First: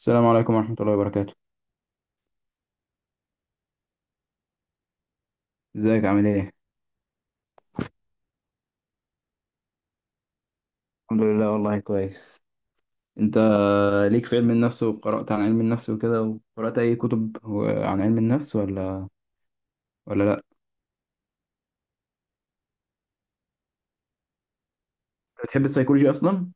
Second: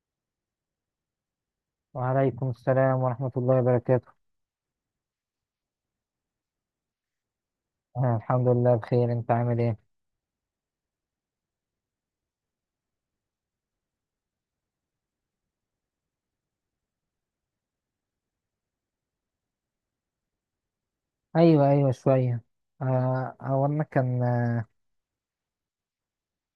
السلام عليكم ورحمة الله وبركاته. وعليكم السلام ورحمة الله وبركاته. ازيك عامل ايه؟ آه، الحمد لله بخير. انت عامل ايه؟ الحمد لله والله كويس. انت ليك في علم النفس وقرأت عن علم النفس وكده، وقرأت اي كتب عن علم النفس ولا لا؟ ايوه ايوه شوية. هو انا كان بتحب السيكولوجي اصلا؟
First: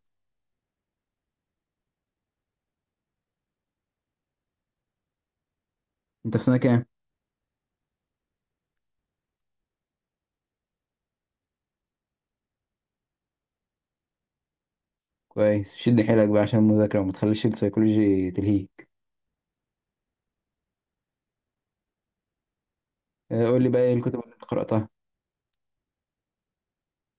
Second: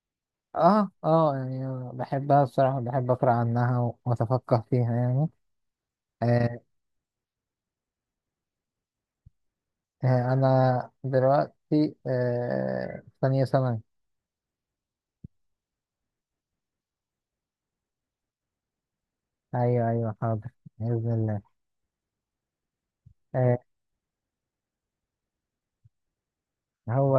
اه آه، يعني بحبها بصراحة. بحب اقرا عنها واتفقه فيها يعني. انت في سنة آه. كام؟ انا دلوقتي في ثانية ثانوي. كويس، شد حيلك بقى عشان المذاكرة وما تخليش السيكولوجي تلهيك. ايوه ايوه حاضر. بإذن الله. اه، آه. قول لي بقى ايه الكتب اللي انت قرأتها؟ هو.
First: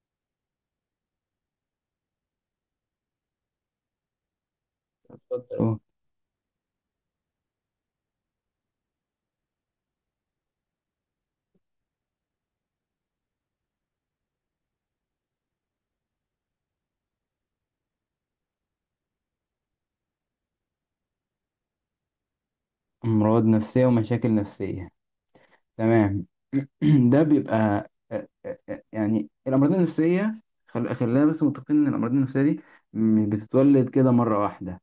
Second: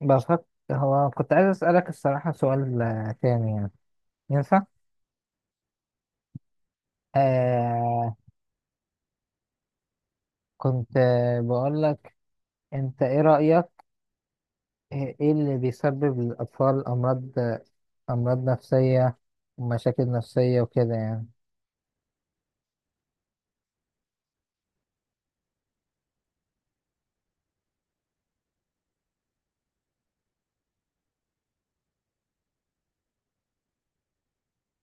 بفكر. هو كنت عايز اسألك الصراحة سؤال تاني يعني. ينفع؟ اتفضل. اه، آه. كنت بقول لك. انت ايه رأيك؟ إيه اللي بيسبب للأطفال أمراض نفسية ومشاكل نفسية وكده يعني. امراض نفسية ومشاكل نفسية، تمام. ده بيبقى يعني الأمراض النفسية، خلينا بس متفقين إن الأمراض النفسية دي مش بتتولد كده مرة واحدة.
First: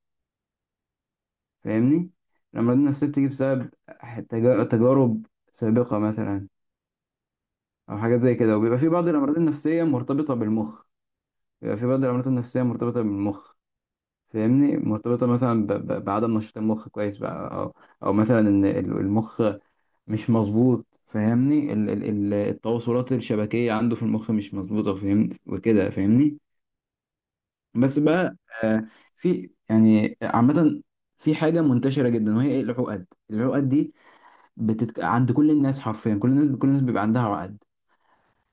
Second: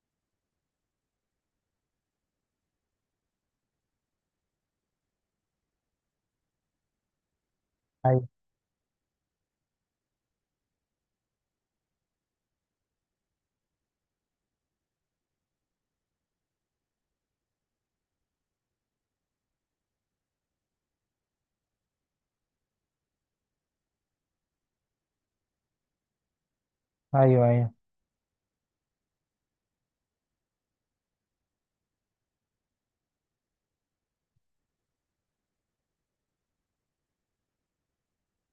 فاهمني؟ الأمراض النفسية بتيجي بسبب تجارب سابقة مثلا، أو حاجات أيوه زي كده، وبيبقى في بعض الأمراض النفسية مرتبطة بالمخ. بيبقى في بعض الأمراض النفسية مرتبطة بالمخ فاهمني؟ مرتبطة مثلا بعدم نشاط المخ كويس بقى، أو أو مثلا إن المخ مش مظبوط. فاهمني؟ التواصلات الشبكية عنده في المخ مش مظبوطة، فهمت وكده، فاهمني. أيوه أيوه بس بقى آه في يعني عامة، في حاجة منتشرة جدا، وهي ايه؟ العقد. العقد دي عند كل الناس، حرفيا كل الناس، كل الناس بيبقى عندها عقد.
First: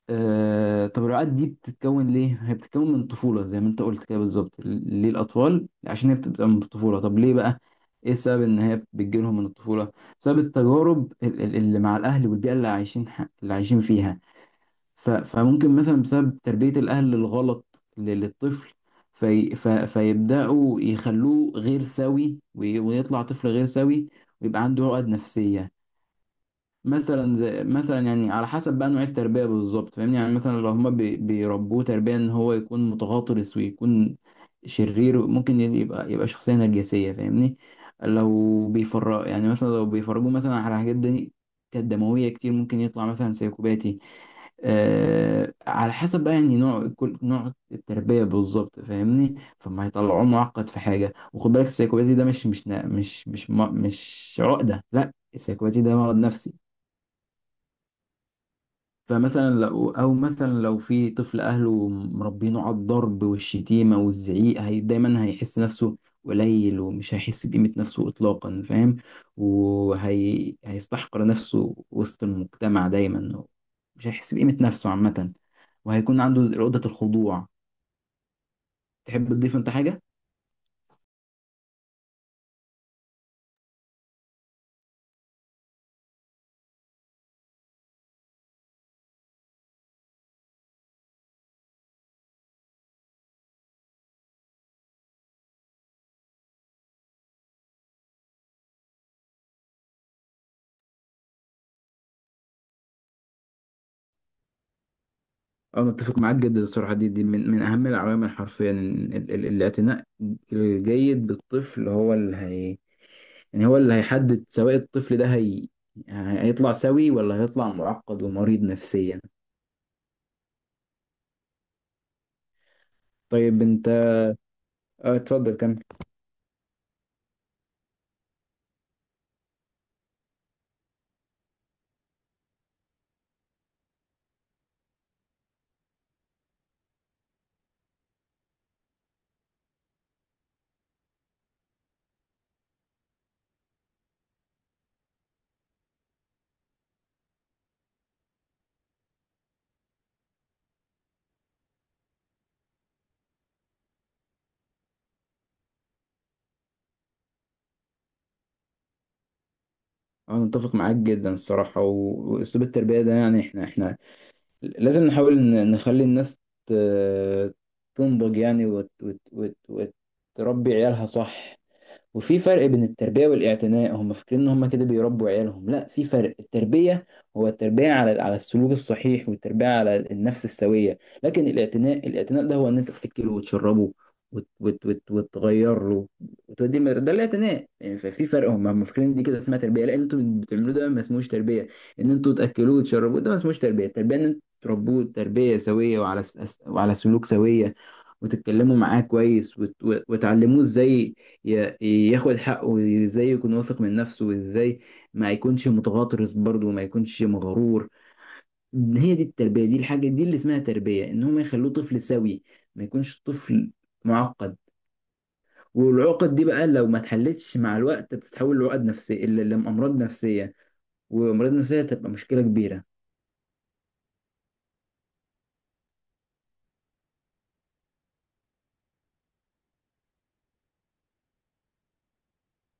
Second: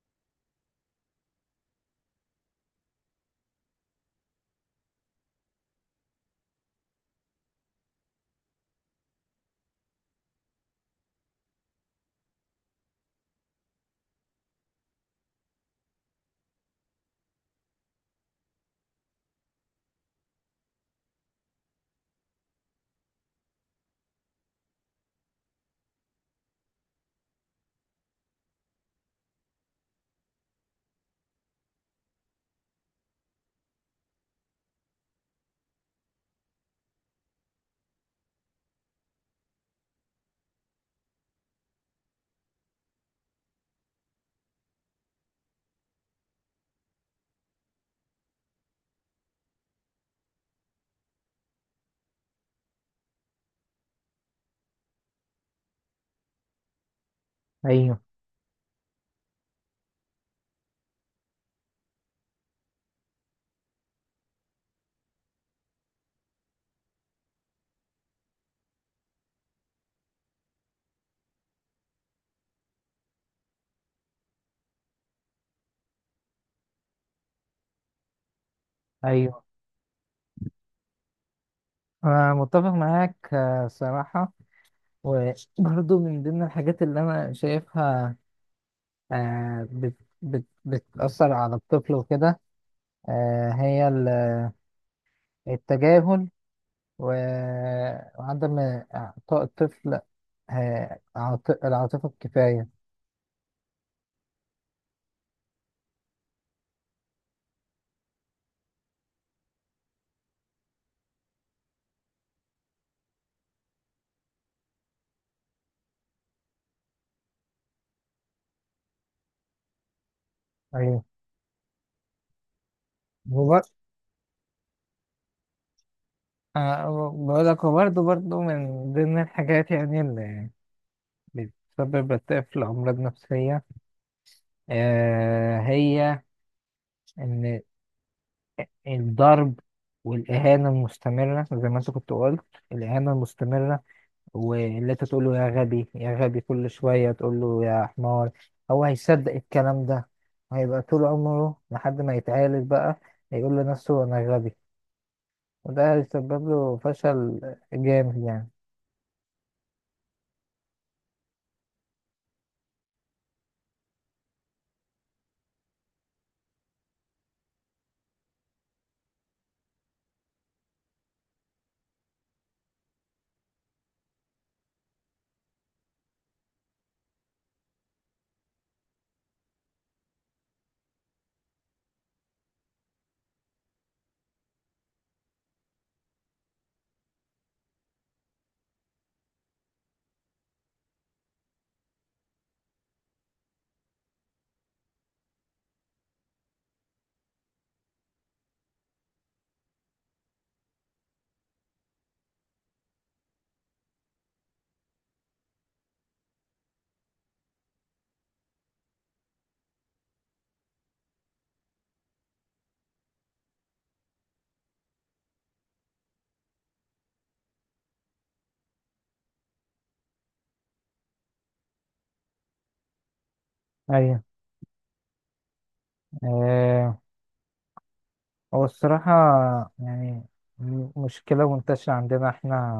طب العقد دي بتتكون ليه؟ هي بتتكون من الطفولة زي ما انت قلت كده بالظبط. ليه الأطفال؟ عشان هي بتبقى من الطفولة. طب ليه بقى؟ ايه السبب ان هي بتجيلهم من الطفولة؟ بسبب التجارب اللي مع الأهل والبيئة اللي عايشين اللي عايشين فيها. فممكن مثلا بسبب تربية الأهل الغلط للطفل، فيبدأوا يخلوه غير سوي ويطلع طفل غير سوي، ويبقى عنده عقد نفسية. مثلا زي مثلا، يعني على حسب بقى نوع التربيه بالظبط، فاهمني؟ يعني مثلا لو هما بيربوه تربيه ان هو يكون متغطرس ويكون شرير، ممكن يبقى شخصيه نرجسيه، فاهمني. لو بيفرق يعني، مثلا لو بيفرجوه مثلا على حاجات دي كانت دمويه كتير، ممكن يطلع مثلا سيكوباتي. آه على حسب بقى يعني نوع، كل نوع التربيه بالظبط، فاهمني، فما هيطلعوه معقد في حاجه. وخد بالك، السيكوباتي ده مش مش نا- مش مش مش, مش عقده، لا السيكوباتي ده مرض نفسي. أيوه فمثلا لو او مثلا لو في طفل اهله مربينه على الضرب والشتيمه والزعيق، هي دايما هيحس نفسه قليل، ومش هيحس بقيمه نفسه اطلاقا، فاهم؟ وهي هيستحقر نفسه وسط المجتمع دايما، مش هيحس بقيمه نفسه عامه، وهيكون عنده عقده الخضوع. تحب أيوه. تضيف انت حاجه؟ أنا متفق معاك صراحة. وبرضه من ضمن الحاجات اللي أنا شايفها بت بت بتأثر على الطفل وكده. هي التجاهل و- وعدم إعطاء الطفل العاطفة الكفاية. انا اتفق معاك جدا الصراحه. دي من اهم العوامل حرفيا، الاعتناء الجيد بالطفل هو اللي هي يعني هو اللي هيحدد سواء الطفل ده هيطلع سوي ولا هيطلع معقد ومريض نفسيا. طيب أيوه. انت، اه اتفضل كمل. بقول لك هو برضه من ضمن الحاجات يعني اللي بتسبب الطفل أمراض نفسية. هي إن الضرب والإهانة المستمرة زي ما أنت كنت قلت. الإهانة المستمرة، واللي أنت تقول له يا غبي يا غبي كل شوية تقول له يا حمار هو هيصدق الكلام ده. هيبقى طول عمره لحد ما يتعالج بقى هيقول لنفسه أنا غبي. وده هيسبب له فشل جامد يعني. انا متفق معاك جدا الصراحة، واسلوب التربية ده يعني، احنا لازم نحاول نخلي الناس ت... تنضج يعني، وتربي عيالها صح. وفي فرق بين التربية والاعتناء، هم فاكرين ان هم كده بيربوا عيالهم، لا في فرق. التربية هو التربية على على السلوك الصحيح والتربية على النفس السوية. لكن الاعتناء، الاعتناء ده هو ان انت تأكله وتشربه وتغير له ده الاعتناء يعني. ففي فرق، هم فاكرين دي كده اسمها تربية، لا اللي انتوا بتعملوه ده ما اسموش تربية. ان انتوا تأكلوه وتشربوه ده ما اسموش تربية. التربية ان انتوا تربوه تربية سوية، وعلى وعلى سلوك سوية، وتتكلموا معاه كويس وتعلموه ازاي ي- ياخد حقه، وازاي يكون واثق من نفسه، وازاي ما يكونش متغطرس برضه، وما يكونش مغرور. هي دي التربية، دي الحاجة دي اللي اسمها تربية، ان هم يخلوه طفل سوي، ما يكونش طفل معقد. والعقد دي بقى لو ما اتحلتش مع الوقت بتتحول لعقد نفسية، لأمراض نفسية، وأمراض نفسية تبقى مشكلة كبيرة. أيوه. هو الصراحة يعني مشكلة منتشرة عندنا احنا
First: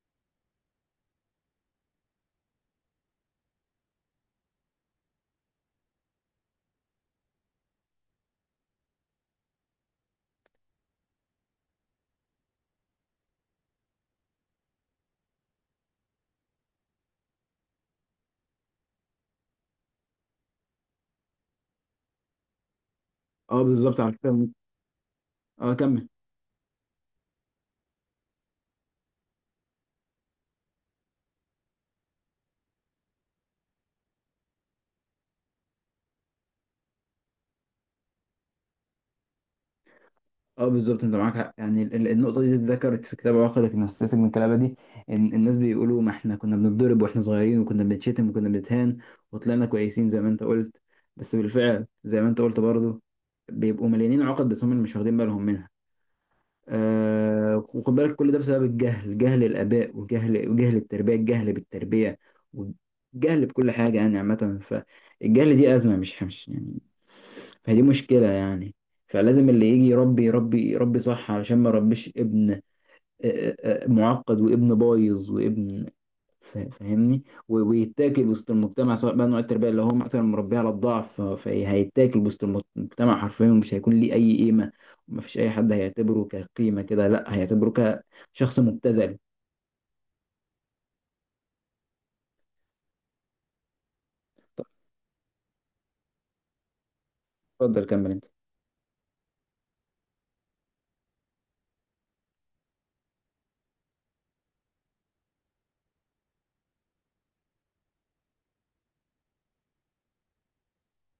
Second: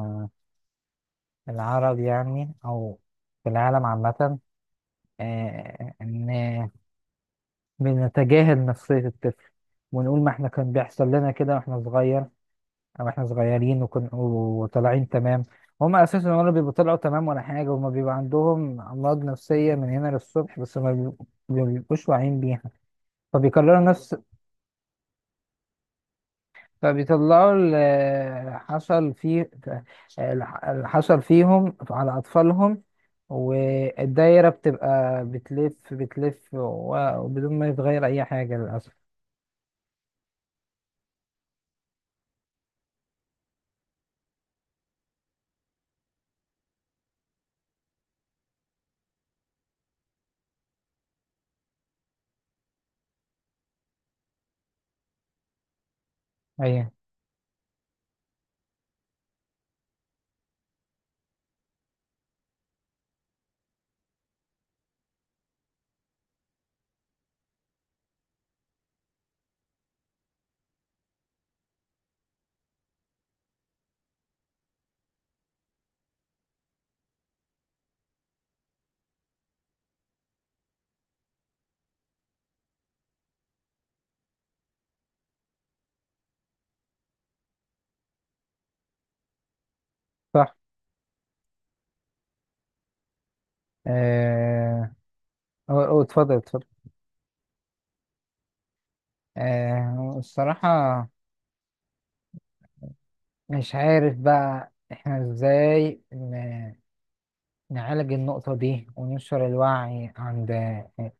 العرب يعني أو في العالم عامة. إن بنتجاهل نفسية الطفل. ونقول ما احنا كان بيحصل لنا كده واحنا صغير أو احنا صغيرين وطالعين تمام. هما أساسا ولا بيبقوا طلعوا تمام ولا حاجة. هما بيبقى عندهم أمراض نفسية من هنا للصبح بس ما بيبقوش واعيين بيها. اه فبيكرروا بالظبط، على نفس. فكرة. اه كمل. فبيطلعوا اللي حصل فيهم على أطفالهم. والدايرة بتبقى بتلف بتلف وبدون ما يتغير أي حاجة للأسف. اه بالظبط، انت معاك حق، يعني النقطه دي اتذكرت في كتاب عقدك من السياسه من الكلابه دي، ان الناس بيقولوا ما احنا كنا بنتضرب واحنا صغيرين، وكنا بنتشتم، وكنا بنتهان، وطلعنا كويسين زي ما انت قلت. بس بالفعل زي ما انت قلت برضه، بيبقوا مليانين عقد، بس هم اللي مش واخدين بالهم منها. أيوة. آه وخد بالك، كل ده بسبب الجهل، جهل الآباء وجهل التربية، الجهل بالتربية والجهل بكل حاجة يعني عامة. فالجهل دي أزمة، مش يعني، فدي مشكلة يعني. فلازم اللي يجي يربي يربي يربي صح، علشان ما يربيش ابن آه، معقد، وابن بايظ، وابن فاهمني، ويتاكل وسط المجتمع، سواء بقى نوع التربية اللي هو مثلا مربيه على الضعف، فهيتاكل وسط المجتمع حرفيا، ومش هيكون ليه أي قيمة، ومفيش أي حد هيعتبره كقيمة كده، لا هيعتبره كشخص مبتذل. صح. آه، أو اتفضل اتفضل. اتفضل كمل انت. الصراحة مش عارف بقى احنا ازاي نعالج النقطة دي وننشر الوعي عند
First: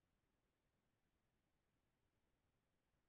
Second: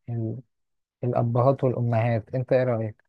ال- الأبهات والأمهات. انت ايه رأيك؟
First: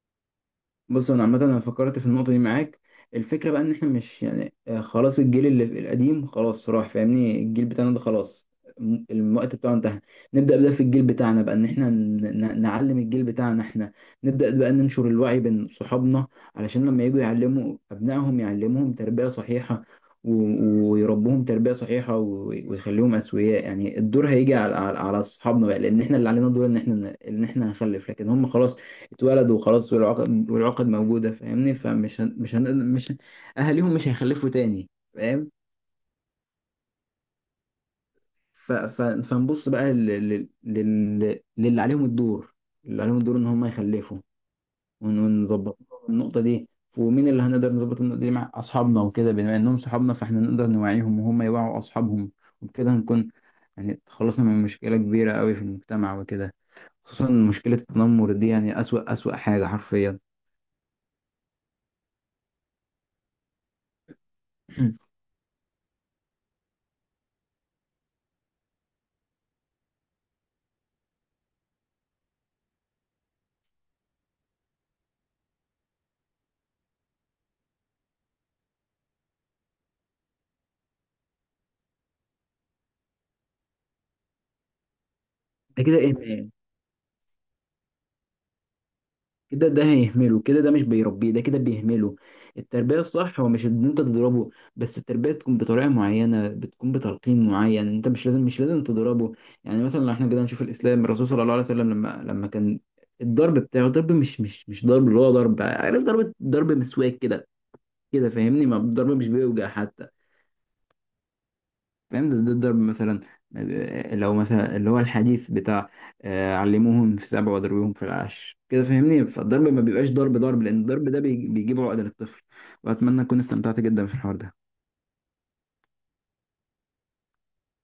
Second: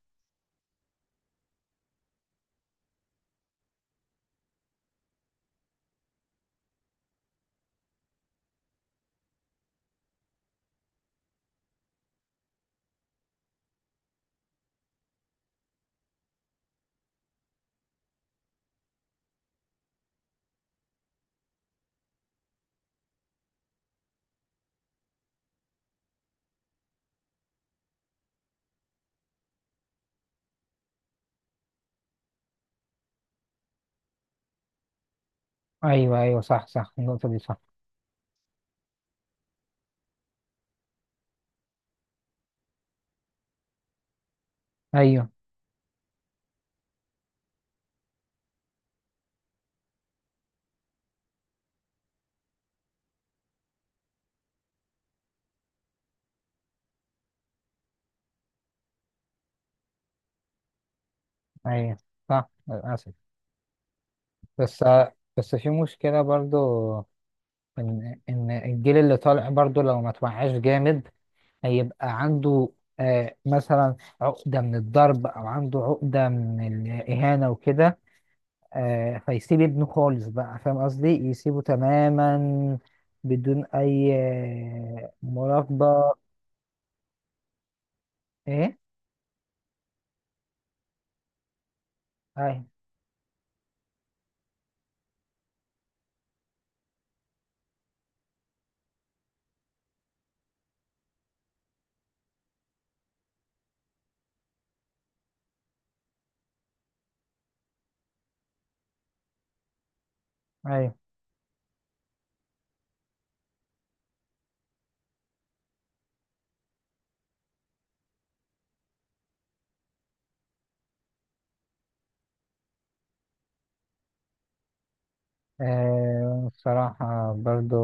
بص انا عامه، انا فكرت في النقطه دي معاك. الفكره بقى ان احنا مش يعني خلاص الجيل اللي القديم خلاص راح، فاهمني. الجيل بتاعنا ده خلاص، الوقت بتاعه انتهى. نبدا بقى في الجيل بتاعنا بقى، ان احنا نعلم الجيل بتاعنا. احنا نبدا بقى ننشر الوعي بين صحابنا، علشان لما يجوا يعلموا ابنائهم يعلموهم تربيه صحيحه، ويربوهم تربيه صحيحه، ويخليهم اسوياء. يعني الدور هيجي على على اصحابنا بقى، لان احنا اللي علينا الدور ان احنا ان احنا نخلف، لكن هم خلاص اتولد وخلاص، والعقد موجودة، فاهمني. فمش هن... مش هن... مش هن... أهاليهم مش هيخلفوا تاني، فاهم. ايوه ايوه صح صح. النقطة دي صح. فنبص بقى للي عليهم الدور، اللي عليهم الدور إن هم يخلفوا. ايوه ونظبط النقطة دي. ومين اللي هنقدر نظبط النقطة دي مع أصحابنا وكده، بما إنهم صحابنا فإحنا نقدر نوعيهم، وهم يوعوا أصحابهم، وبكده هنكون يعني تخلصنا من مشكلة كبيرة قوي في المجتمع وكده، خصوصا مشكلة التنمر دي، يعني أسوأ حاجة حرفيا. ايوه صح للاسف. بس. بس في مشكله برضو. ان الجيل اللي طالع برضو لو ما توعاش جامد هيبقى عنده مثلا عقده من الضرب او عنده عقده من الاهانه وكده. فيسيب ابنه خالص بقى. فاهم قصدي يسيبه تماما بدون اي ده كده مراقبه. إيه؟ ايه. كده ده هيهمله، كده ده مش بيربيه، ده كده بيهمله. ايوه التربية الصح هو مش ان انت تضربه بس، التربية تكون بطريقة معينة، بتكون بتلقين معين، انت مش لازم تضربه. يعني مثلا لو احنا كده نشوف الاسلام، الرسول صلى الله عليه وسلم لما كان الضرب بتاعه ضرب مش ضرب اللي هو ضرب، عارف، ضرب مسواك كده كده، فاهمني، ما الضرب مش بيوجع حتى، ايوه. فاهم. ده الضرب مثلا. لو مثلا اللي هو الحديث بتاع علموهم في 7 وضربوهم في 10 كده، فاهمني، فالضرب ما بيبقاش ضرب ضرب، لان الضرب ده بيجيب عقدة للطفل. واتمنى اكون استمتعت جدا في الحوار ده. ان بصراحه برضو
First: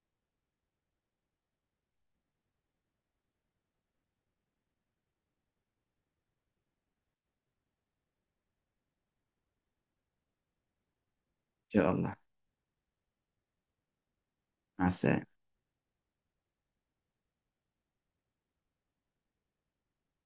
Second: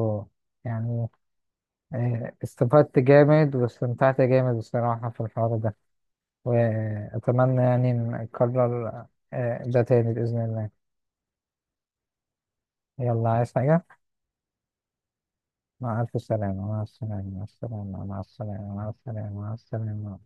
يعني. استفدت جامد واستمتعت جامد بصراحة في الحوار ده. وأتمنى يعني نكرر ده تاني بإذن الله. شاء الله. يلا عايز حاجة؟ مع السلامة. مع ألف سلامة. مع السلامة. مع السلامة. مع السلامة. مع السلامة. مع السلامة.